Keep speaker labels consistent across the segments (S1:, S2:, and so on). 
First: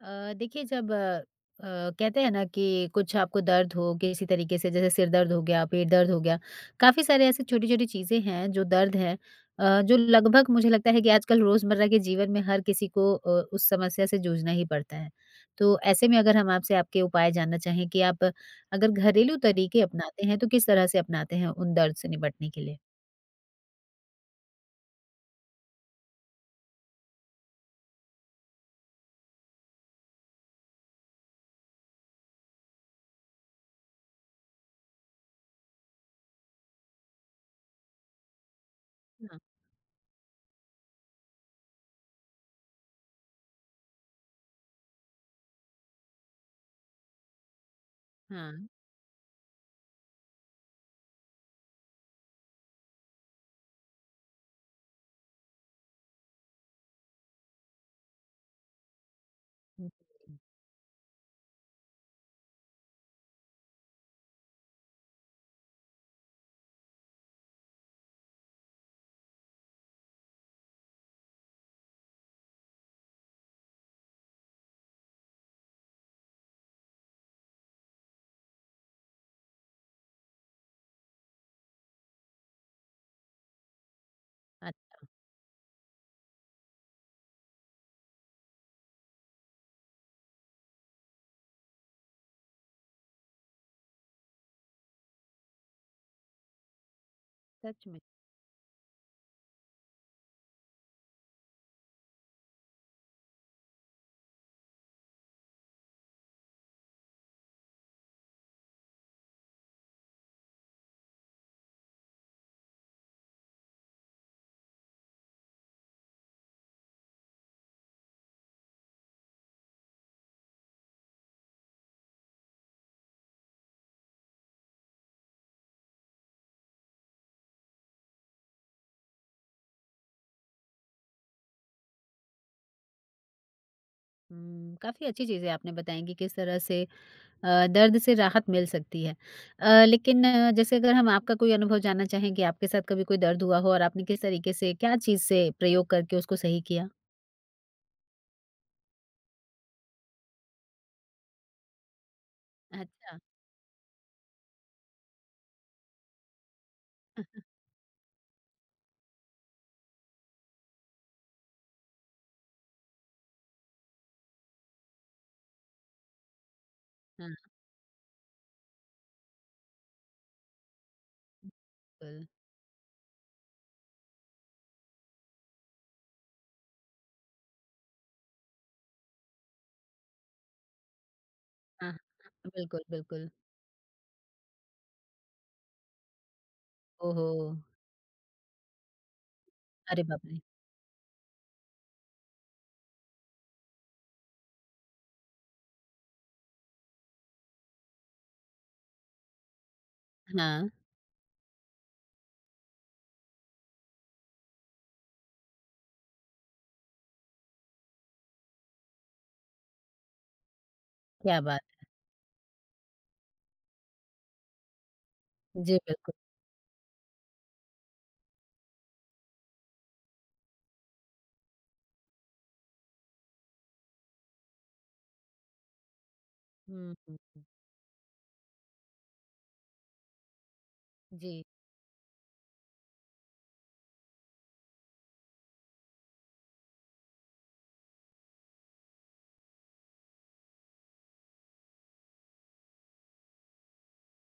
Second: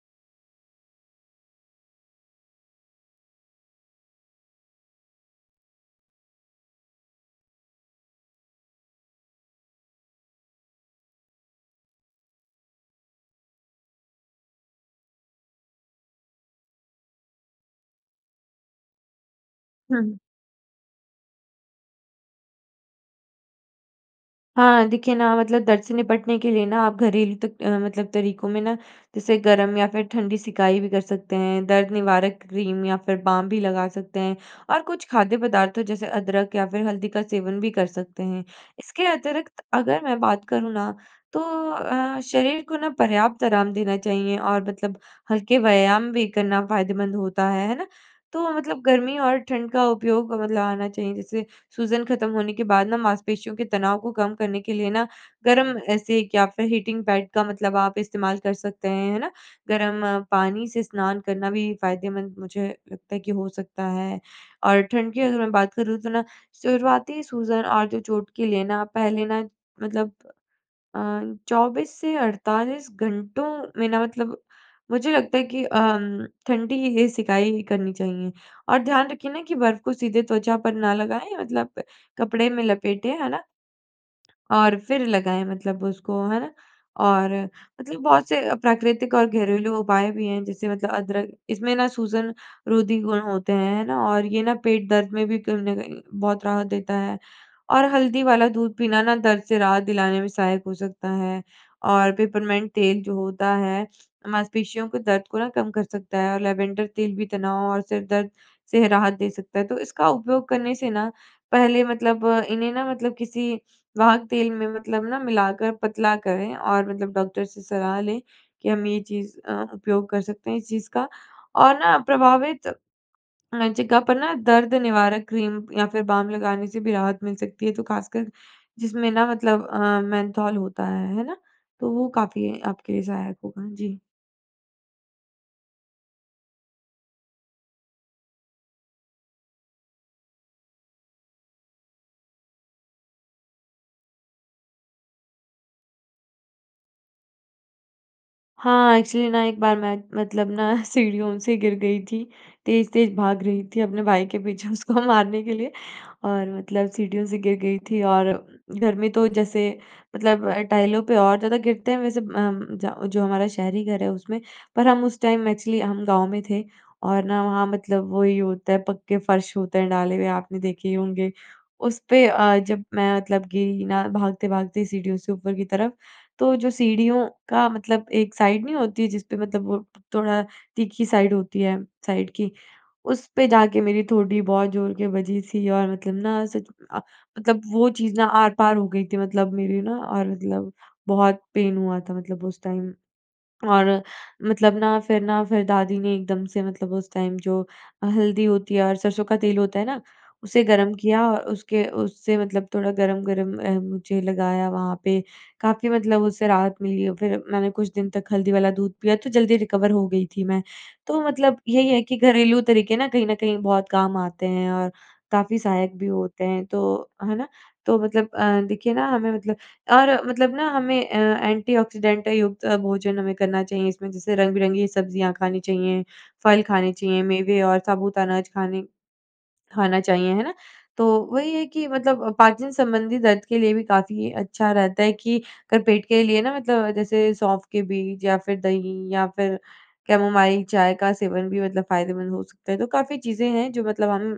S1: अ, देखिए जब अ, कहते हैं ना कि कुछ आपको दर्द हो किसी तरीके से, जैसे सिर दर्द हो गया, पेट दर्द हो गया। काफ़ी सारे ऐसे छोटी-छोटी चीज़ें हैं जो दर्द है अ, जो लगभग मुझे लगता है कि आजकल रोज़मर्रा के जीवन में हर किसी को अ, उस समस्या से जूझना ही पड़ता है। तो ऐसे में अगर हम आपसे आपके उपाय जानना चाहें कि आप अगर घरेलू तरीके
S2: हुँ, हुँ।
S1: अपनाते हैं तो किस तरह से अपनाते हैं उन दर्द से निपटने के लिए?
S2: हाँ, देखिए ना मतलब दर्द से निपटने के लिए ना आप घरेलू तक अ, मतलब तरीकों में ना जैसे गर्म या फिर ठंडी सिकाई भी कर सकते हैं। दर्द निवारक क्रीम या फिर बाम भी लगा सकते हैं और कुछ खाद्य पदार्थों जैसे अदरक या फिर हल्दी का सेवन भी कर सकते हैं। इसके
S1: हाँ।
S2: अतिरिक्त अगर मैं बात करूँ ना, तो अ, शरीर को ना पर्याप्त आराम देना चाहिए और मतलब हल्के व्यायाम भी करना फ़ायदेमंद होता है। है ना? तो
S1: हाँ।
S2: मतलब गर्मी और ठंड का उपयोग मतलब आना चाहिए। जैसे सूजन खत्म होने के बाद ना, मांसपेशियों के तनाव को कम करने के लिए ना गर्म ऐसे एक या फिर हीटिंग पैड का मतलब आप इस्तेमाल कर सकते हैं। है ना? गर्म
S1: [unintelligible]
S2: पानी से स्नान करना भी फ़ायदेमंद मुझे लगता है कि हो सकता है। और ठंड की अगर मैं बात करूँ तो ना शुरुआती सूजन और जो चोट के लिए ना पहले ना मतलब अ, 24 से 48 घंटों में ना मतलब, मुझे लगता है कि अ, उम, ठंडी ही सिकाई करनी चाहिए। और ध्यान रखिए ना कि बर्फ़ को सीधे त्वचा पर ना लगाएँ मतलब कपड़े में लपेटे। है ना? और
S1: अच्छा।
S2: फिर लगाएँ मतलब उसको है ना? और मतलब बहुत से प्राकृतिक और घरेलू उपाय भी हैं। जैसे मतलब अदरक इसमें ना सूजन-रोधी गुण होते हैं, है ना? और ये ना पेट दर्द में भी कहीं न कहीं बहुत राहत देता है,
S1: सच
S2: और
S1: में?
S2: हल्दी वाला दूध पीना ना दर्द से राहत दिलाने में सहायक हो सकता है। और पिपरमिंट तेल जो होता है, मांसपेशियों को दर्द को ना कम कर सकता है और लैवेंडर तेल भी तनाव और सिर दर्द से राहत दे सकता है। तो इसका उपयोग करने से ना पहले मतलब इन्हें ना मतलब किसी वाहक तेल में मतलब ना मिलाकर पतला करें और मतलब डॉक्टर से सलाह लें कि हम ये चीज़ अ, उपयोग कर सकते हैं इस चीज़ का? और ना प्रभावित जगह पर ना दर्द निवारक क्रीम या फिर बाम लगाने से भी राहत मिल सकती है, जो ख़ासकर जिसमें ना मतलब अ, मेन्थॉल होता है। है ना? तो वो काफ़ी आपके लिए सहायक होगा। जी।
S1: ऊँ, काफ़ी अच्छी चीज़ें आपने बताएँ कि किस तरह से अ, दर्द से राहत मिल सकती है। अ, लेकिन जैसे अगर हम आपका कोई अनुभव जानना चाहें कि आपके साथ कभी कोई दर्द हुआ हो और आपने किस तरीके से क्या चीज़ से प्रयोग करके उसको सही किया?
S2: हाँ। एक्चुअली ना एक बार मैं मतलब ना सीढ़ियों से गिर गई थी तेज़-तेज़
S1: अच्छा।
S2: भाग रही थी अपने भाई के पीछे उसको मारने के लिए और मतलब सीढ़ियों से गिर गई थी और घर में तो जैसे मतलब टाइलों पे और ज़्यादा गिरते हैं। वैसे अम ज जो हमारा शहरी घर है उसमें पर हम उस टाइम एक्चुअली हम गाँव में थे और
S1: हाँ।
S2: ना वहाँ मतलब वही होता है पक्के फ़र्श होते हैं डाले हुए आपने देखे ही होंगे उस पे
S1: हुँ।
S2: अ, जब मैं मतलब गिरी ना भागते-भागते सीढ़ियों से ऊपर की तरफ तो जो सीढ़ियों का मतलब एक साइड नहीं होती जिस पे मतलब वो थोड़ा तीखी साइड होती है।
S1: हाँ।
S2: साइड की
S1: बिल्कुल,
S2: उस
S1: बिल्कुल।
S2: पे जाकर मेरी ठोड़ी बहुत ज़ोर के बजी थी और मतलब ना उस अ,
S1: ओह
S2: मतलब
S1: हो।
S2: वो चीज़ ना आर-पार हो गई थी मतलब मेरी ना
S1: अरे बाप
S2: और
S1: रे।
S2: मतलब बहुत पेन हुआ था मतलब उस टाइम और मतलब ना फिर ना फिर दादी ने एकदम से मतलब उस टाइम जो हल्दी होती है और सरसों का तेल होता है ना, उसे
S1: हाँ।
S2: गर्म किया और उसके उससे मतलब थोड़ा गर्म-गर्म म मुझे लगाया वहाँ पे काफ़ी मतलब उससे राहत मिली और फिर मैंने कुछ दिन तक हल्दी वाला दूध पिया तो जल्दी रिकवर हो गई थी। मैं तो
S1: क्या
S2: मतलब
S1: बात है।
S2: यही है कि घरेलू तरीके ना कहीं न कहीं बहुत काम आते हैं और काफ़ी
S1: जी,
S2: सहायक भी
S1: बिल्कुल।
S2: होते हैं तो है ना? तो मतलब देखिए ना हमें मतलब और मतलब ना हमें अ, एंटीऑक्सीडेंट युक्त भोजन हमें करना चाहिए। इसमें जैसे रंग-बिरंगी सब्ज़ियाँ खानी चाहिए फल खाने
S1: हुँ, हुँ,
S2: चाहिए
S1: हुँ।
S2: मेवे और साबुत अनाज खाने खाना चाहिए है ना, तो
S1: जी।
S2: वही है कि मतलब पाचन संबंधी दर्द के लिए भी काफ़ी अच्छा रहता है कि अगर पेट के लिए ना मतलब जैसे सौंफ के बीज या फिर दही या फिर कैमोमाइल चाय का सेवन भी मतलब फ़ायदेमंद हो सकता है तो काफ़ी चीज़ें हैं। जो मतलब हम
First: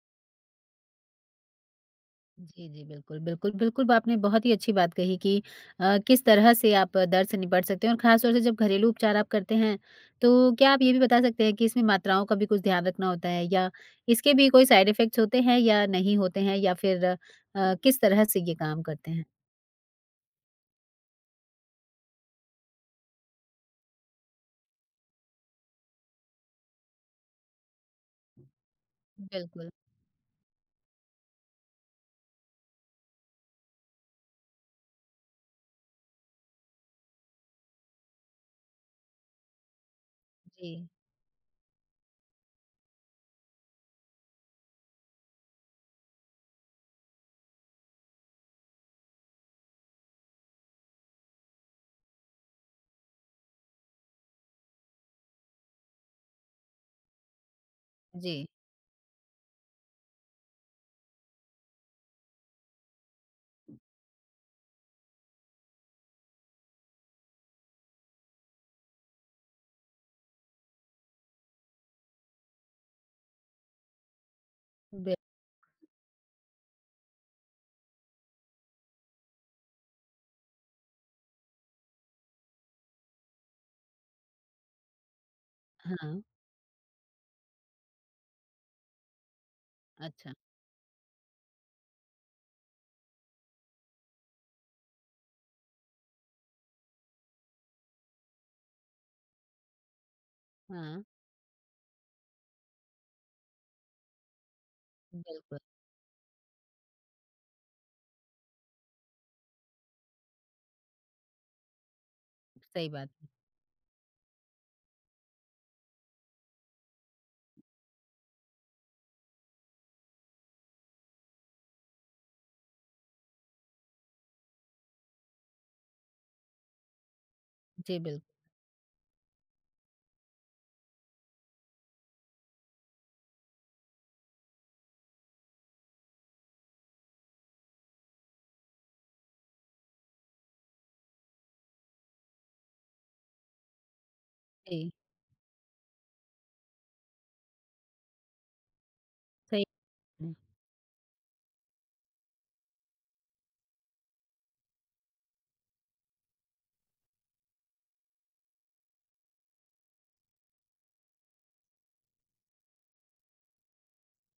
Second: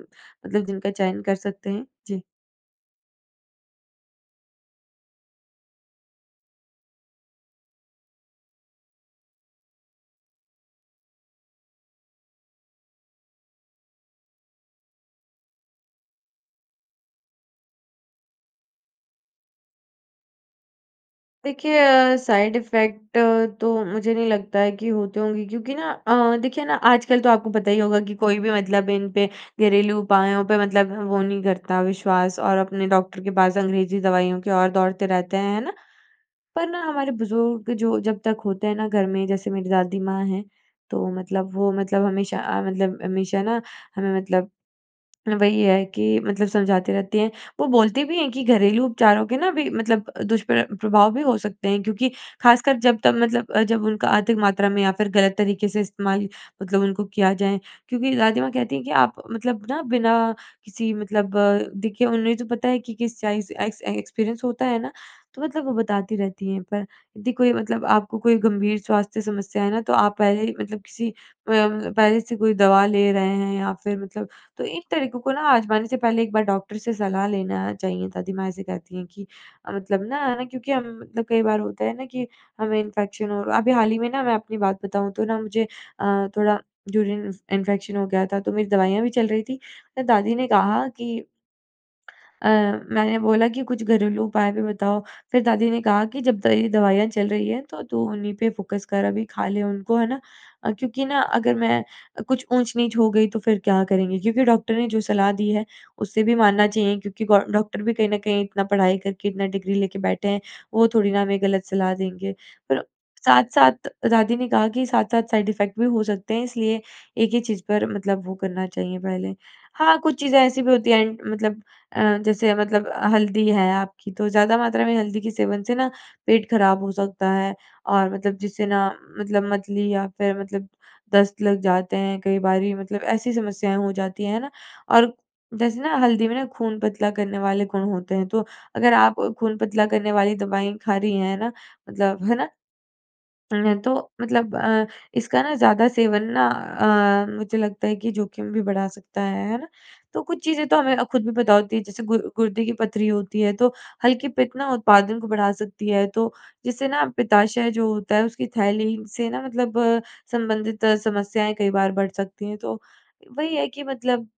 S2: मतलब जिनका चयन कर सकते हैं। जी।
S1: जी, जी। बिल्कुल, बिल्कुल, बिल्कुल। आपने बहुत ही अच्छी बात कही कि अ, किस तरह से आप दर्द से निपट सकते हैं और ख़ास तौर से जब घरेलू उपचार आप करते हैं तो क्या आप ये भी बता सकते हैं कि इसमें मात्राओं का भी कुछ ध्यान रखना होता है? या इसके भी कोई साइड इफ़ेक्ट्स होते हैं या नहीं होते हैं? या फिर अ, किस तरह से ये काम करते हैं?
S2: देखिए अ, साइड इफेक्ट तो मुझे नहीं लगता है कि होते होंगे क्योंकि ना अ, देखिए ना आजकल तो आपको पता ही होगा कि कोई भी मतलब इन पे
S1: बिल्कुल।
S2: घरेलू उपायों पे मतलब वो नहीं करता विश्वास और अपने डॉक्टर के पास अंग्रेजी दवाइयों के ओर दौड़ते रहते हैं, है ना? पर ना हमारे बुज़ुर्ग जो जब तक होते हैं ना घर में, जैसे मेरी दादी माँ हैं,
S1: जी।
S2: तो मतलब वो मतलब हमेशा अ, मतलब हमेशा ना हमें मतलब, वही है कि मतलब समझाते रहती है, वो बोलते भी हैं कि घरेलू उपचारों के ना भी मतलब अ, दुष्प्र प्रभाव भी हो सकते हैं क्योंकि खासकर जब तब मतलब अ, जब उनका अधिक मात्रा में या फिर गलत तरीके से इस्तेमाल, मतलब उनको किया जाए। क्योंकि दादी
S1: जी।
S2: माँ कहती हैं कि आप मतलब ना बिना किसी मतलब देखिए उन्हें तो पता है कि किस चाइस एक्स अ, एक्सपीरियंस होता है ना, तो मतलब वो बताती रहती हैं, पर यदि कोई मतलब आपको कोई गंभीर स्वास्थ्य समस्या है ना तो आप पहले ही मतलब किसी अ, म पहले से कोई दवा ले रहे हैं या फिर मतलब तो एक
S1: बिल
S2: तरीकों को ना आज़माने से पहले एक बार डॉक्टर से सलाह लेना चाहिए। दादी माँ ऐसे कहती हैं कि मतलब ना है ना, क्योंकि हम मतलब कई बार होता है ना कि हमें इन्फेक्शन हो र अभी हाल ही में ना मैं अपनी बात बताऊँ तो ना मुझे,
S1: हाँ।
S2: अ, थोड़ा यूरिन इन्फेक्शन हो गया था तो मेरी दवाइयाँ भी चल रही थी।
S1: अच्छा।
S2: दादी ने कहा कि अ, मैंने बोला कि कुछ घरेलू उपाय भी बताओ, फिर दादी ने कहा कि, "जब तेरी दवाइयाँ चल रही हैं तो तू उन्हीं पे फ़ोकस कर अभी खा ले उनको, है ना? अ,
S1: हाँ।
S2: क्योंकि ना अगर मैं अ, कुछ ऊँच-नीच हो गई तो फिर क्या करेंगे? क्योंकि डॉक्टर ने जो सलाह दी
S1: बिल्कुल।
S2: है, उसे भी मानना चाहिए क्योंकि गौ डॉक्टर भी कहीं न कहीं इतना पढ़ाई करके इतना डिग्री लेके बैठे हैं, वो थोड़ी ना हमें गलत सलाह देंगे।" फिर
S1: सही बात है।
S2: साथ-साथ दादी ने कहा कि साथ-साथ साइड इफेक्ट भी हो सकते हैं इसलिए एक ही चीज़ पर मतलब वो करना चाहिए पहले। हाँ, कुछ चीज़ें ऐसी भी होती हैं एंड मतलब अ, जैसे मतलब हल्दी है आपकी तो ज़्यादा मात्रा में हल्दी के सेवन से ना पेट खराब हो सकता है
S1: जी
S2: और
S1: बिल
S2: मतलब जिससे ना मतलब मतली या फिर मतलब दस्त लग जाते हैं कई बारी मतलब ऐसी समस्याएँ हो जाती हैं। है ना? और जैसे ना हल्दी में ना खून पतला करने वाले गुण होते हैं, तो अगर आप खून पतला करने वाली दवाई खा रही हैं ना मतलब है ना? है तो मतलब अ,
S1: अई
S2: इसका ना ज़्यादा सेवन ना अ, मुझे लगता है कि जोखिम भी बढ़ा सकता है, है
S1: सही,
S2: ना? तो
S1: हुँ।
S2: कुछ चीज़ें तो हमें अ, खुद भी पता होती हैं जैसे गुर गुर्दे की पथरी होती है तो हल्की पित्त ना उत्पादन को बढ़ा सकती है, तो जिससे ना पिताशय जो होता है उसकी थैली से ना मतलब संबंधित समस्याएँ कई बार बढ़ सकती हैं। तो, वही है कि मतलब,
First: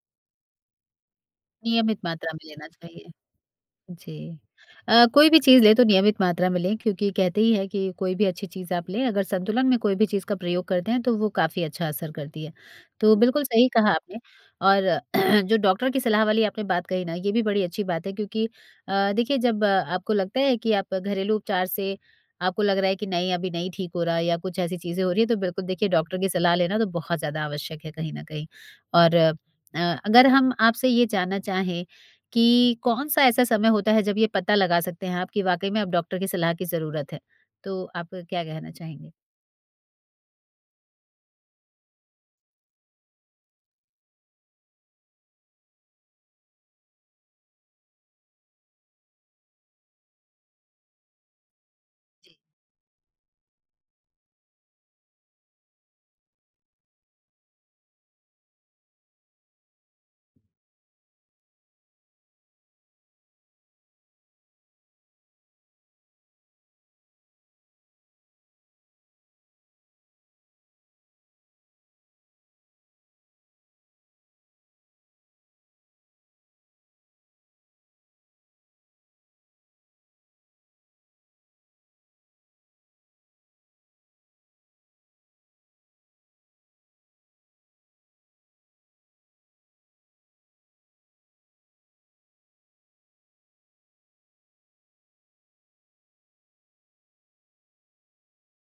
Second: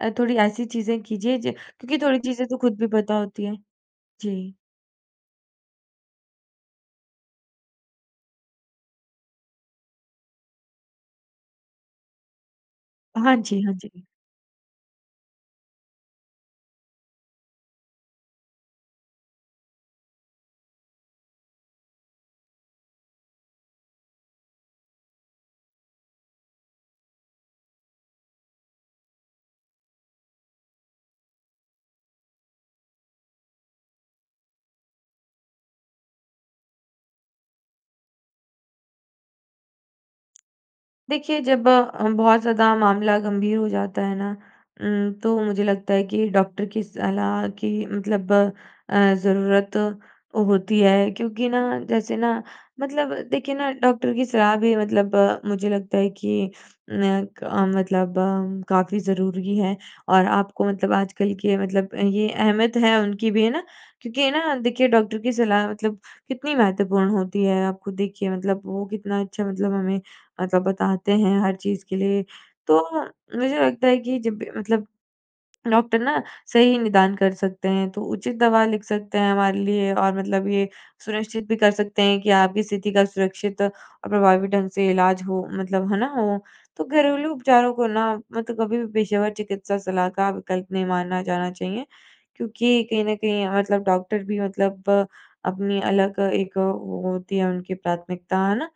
S2: अ, थोड़ी ऐसी चीज़ें कीजिए ज
S1: नियमित
S2: क्योंकि थोड़ी
S1: मात्रा
S2: चीज़ें
S1: में
S2: तो
S1: लेना
S2: खुद भी
S1: चाहिए।
S2: पता होती है।
S1: जी।
S2: जी।
S1: अ, कोई भी चीज़ लें तो नियमित मात्रा में लें क्योंकि कहते ही है कि कोई भी अच्छी चीज़ आप लें अगर संतुलन में कोई भी चीज़ का प्रयोग करते हैं, तो वो काफ़ी अच्छा असर करती है। तो
S2: हाँ
S1: बिल्कुल
S2: जी,
S1: सही
S2: हाँ
S1: कहा
S2: जी।
S1: आपने, और जो डॉक्टर की सलाह वाली आपने बात कही न, ये भी बड़ी अच्छी बात है क्योंकि, अ, देखिए जब आपको लगता है कि आप घरेलू उपचार से, आपको लग रहा है कि नहीं अभी नहीं ठीक हो रहा है या कुछ ऐसी चीज़ें हो रही हैं, तो बिल्कुल देखिए डॉक्टर की सलाह लेना तो बहुत ज़्यादा आवश्यक है कहीं न कहीं। और, अ, अगर हम आपसे ये जानना चाहें, कि कौन सा ऐसा समय होता है जब ये पता लगा सकते हैं आप कि वाक़ई में अब डॉक्टर की सलाह की ज़रूरत है? तो आपका क्या कहना चाहेंगे?
S2: देखिए, जब अ, बहुत ज़्यादा मामला गंभीर हो जाता है ना उम्म तो मुझे लगता है कि डॉक्टर की सलाह की मतलब अ, ज़रूरत होती है, क्योंकि ना जैसे ना मतलब देखिए ना डॉक्टर की सलाह भी मतलब मुझे लगता है कि नय क मतलब काफ़ी ज़रूरी है और आपको मतलब आजकल के मतलब ये अहमियत है उनकी भी है ना? क्योंकि है ना देखिए डॉक्टर की सलाह मतलब कितनी महत्वपूर्ण होती है। आप खुद देखिए मतलब वो कितना अच्छा मतलब हमें मतलब बताते हैं हर चीज़ के लिए, तो मुझे लगता है कि जब भी मतलब डॉक्टर ना सही निदान कर सकते हैं, तो उचित दवा लिख सकते हैं हमारे लिए और मतलब ये सुनिश्चित भी कर सकते हैं कि आपकी स्थिति का सुरक्षित प्रभावी ढंग से इलाज हो मतलब। है ना? तो घरेलू उपचारों को ना मैं तो कभी भी पेशेवर चिकित्सा सलाह का विकल्प नहीं मानना जाना चाहिए। क्योंकि कहीं न कहीं मतलब डॉक्टर भी मतलब अपनी अलग एक वो होती है उनकी प्राथमिकता है ना?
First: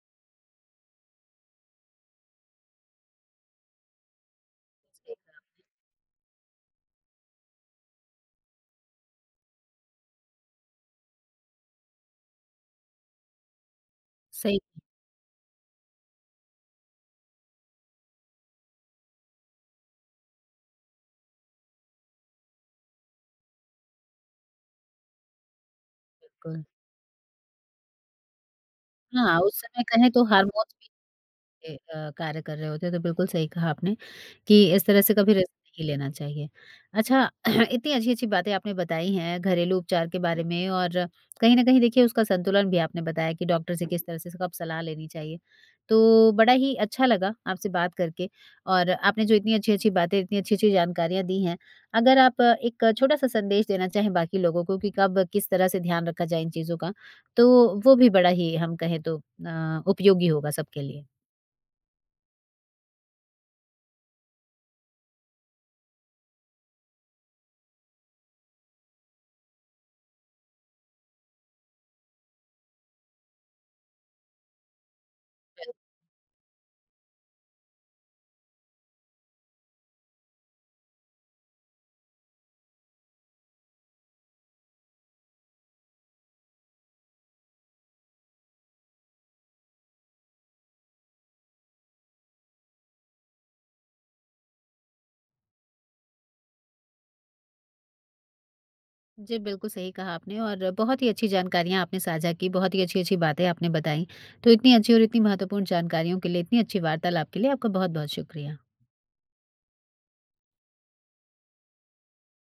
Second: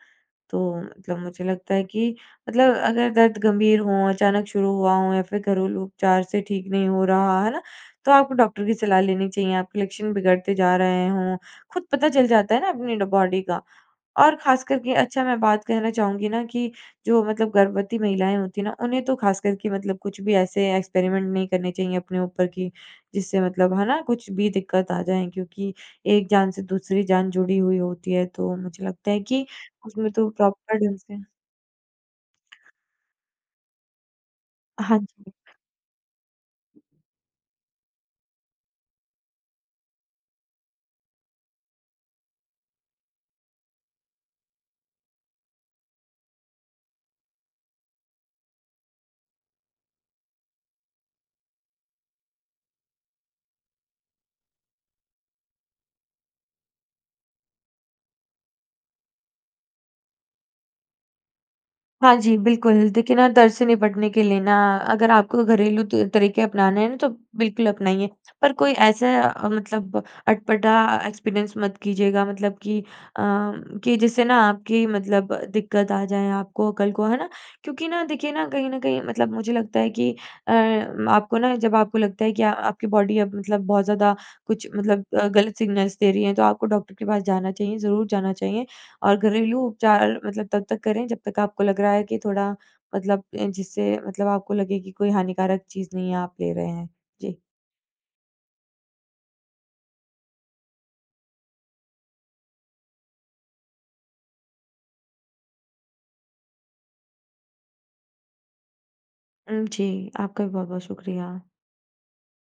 S2: तो मतलब मुझे लगता है कि मतलब अगर दर्द गंभीर हो, अचानक शुरू हुआ हो, या फिर घरेलू उपचार से ठीक नहीं हो रहा है, तो आपको डॉक्टर की सलाह लेनी चाहिए। आपके लक्षण बिगड़ते जा रहे हो। खुद पता चल जाता है ना अपनी ड बॉडी का और
S1: सही।
S2: खास कर के अच्छा मैं बात कर कहना चाहूँगी ना कि जो मतलब गर्भवती महिलाएँ होती हैं ना, उन्हें तो खासकर के मतलब कुछ भी ऐसे एक्सपेरिमेंट नहीं करने चाहिए अपने ऊपर, की जिससे मतलब है ना कुछ भी दिक्कत आ जाए। क्योंकि एक जान
S1: बिल्कुल।
S2: से दूसरी जान जुड़ी हुई होती है, तो मुझे लगता है
S1: हाँ,
S2: कि
S1: उस समय कहें
S2: उसमें
S1: तो
S2: तो
S1: हार्मोन्स
S2: प्रॉपर ढंग से
S1: भी ए अ, कार्य कर रहे होते हैं, तो बिल्कुल सही कहा आपने कि इस
S2: हाँ,
S1: तरह से कभी
S2: जी।
S1: रिस्क नहीं लेना चाहिए। अच्छा, इतनी अच्छी-अच्छी बातें आपने बताई हैं घरेलू उपचार के बारे में और कहीं न कहीं देखिए उसका संतुलन भी आपने बताया कि डॉक्टर से किस तरह से स कब सलाह लेनी चाहिए, तो बड़ा ही अच्छा लगा आपसे बात करके। और आपने जो इतनी अच्छी-अच्छी बातें, इतनी अच्छी-अच्छी जानकारियाँ दी हैं, अगर आप एक छोटा-सा संदेश देना चाहें बाकी लोगों को कि कब किस तरह से ध्यान रखा जाए इन चीज़ों का, तो वो भी बड़ा ही हम कहें तो अ, उपयोगी होगा सबके लिए।
S2: हाँ जी, बिल्कुल देखिए ना दर्द से निपटने के लिए ना अगर आपको घरेलू तुर तरीके अपनाने हैं ना, तो बिल्कुल अपनाइए। पर कोई ऐसा मतलब अटपटा एक्सपीरियंस मत कीजिएगा। मतलब कि अ, कि जिससे ना आपकी मतलब
S1: बिल्क
S2: दिक्कत आ जाए आपको कल को। है ना? क्योंकि ना देखिए ना कहीं न कहीं मतलब मुझे लगता है है कि अ, आपको ना जब आपको लगता है कि आपकी बॉडी अब मतलब बहुत ज़्यादा कुछ मतलब अ, गलत सिग्नल्स दे रही है, तो आपको डॉक्टर के पास जाना चाहिए। ज़रूर जाना चाहिए और घरेलू उपचार मतलब तब तक करें, जब तक आपको लग रहा है कि थोड़ा मतलब जिससे मतलब आपको लगे की कोई हानिकारक चीज़ नहीं आप ले रहे हैं। जी।
S1: जी, बिल्कुल सही कहा आपने और बहुत ही अच्छी जानकारियाँ आपने साझा की, बहुत ही अच्छी-अच्छी बातें आपने बताई। तो इतनी अच्छी और इतनी महत्वपूर्ण जानकारियों के लिए, इतनी अच्छी वार्तालाप के लिए आपका बहुत-बहुत शुक्रिया।
S2: हुँ। जी आपका भी बहुत-बहुत शुक्रिया।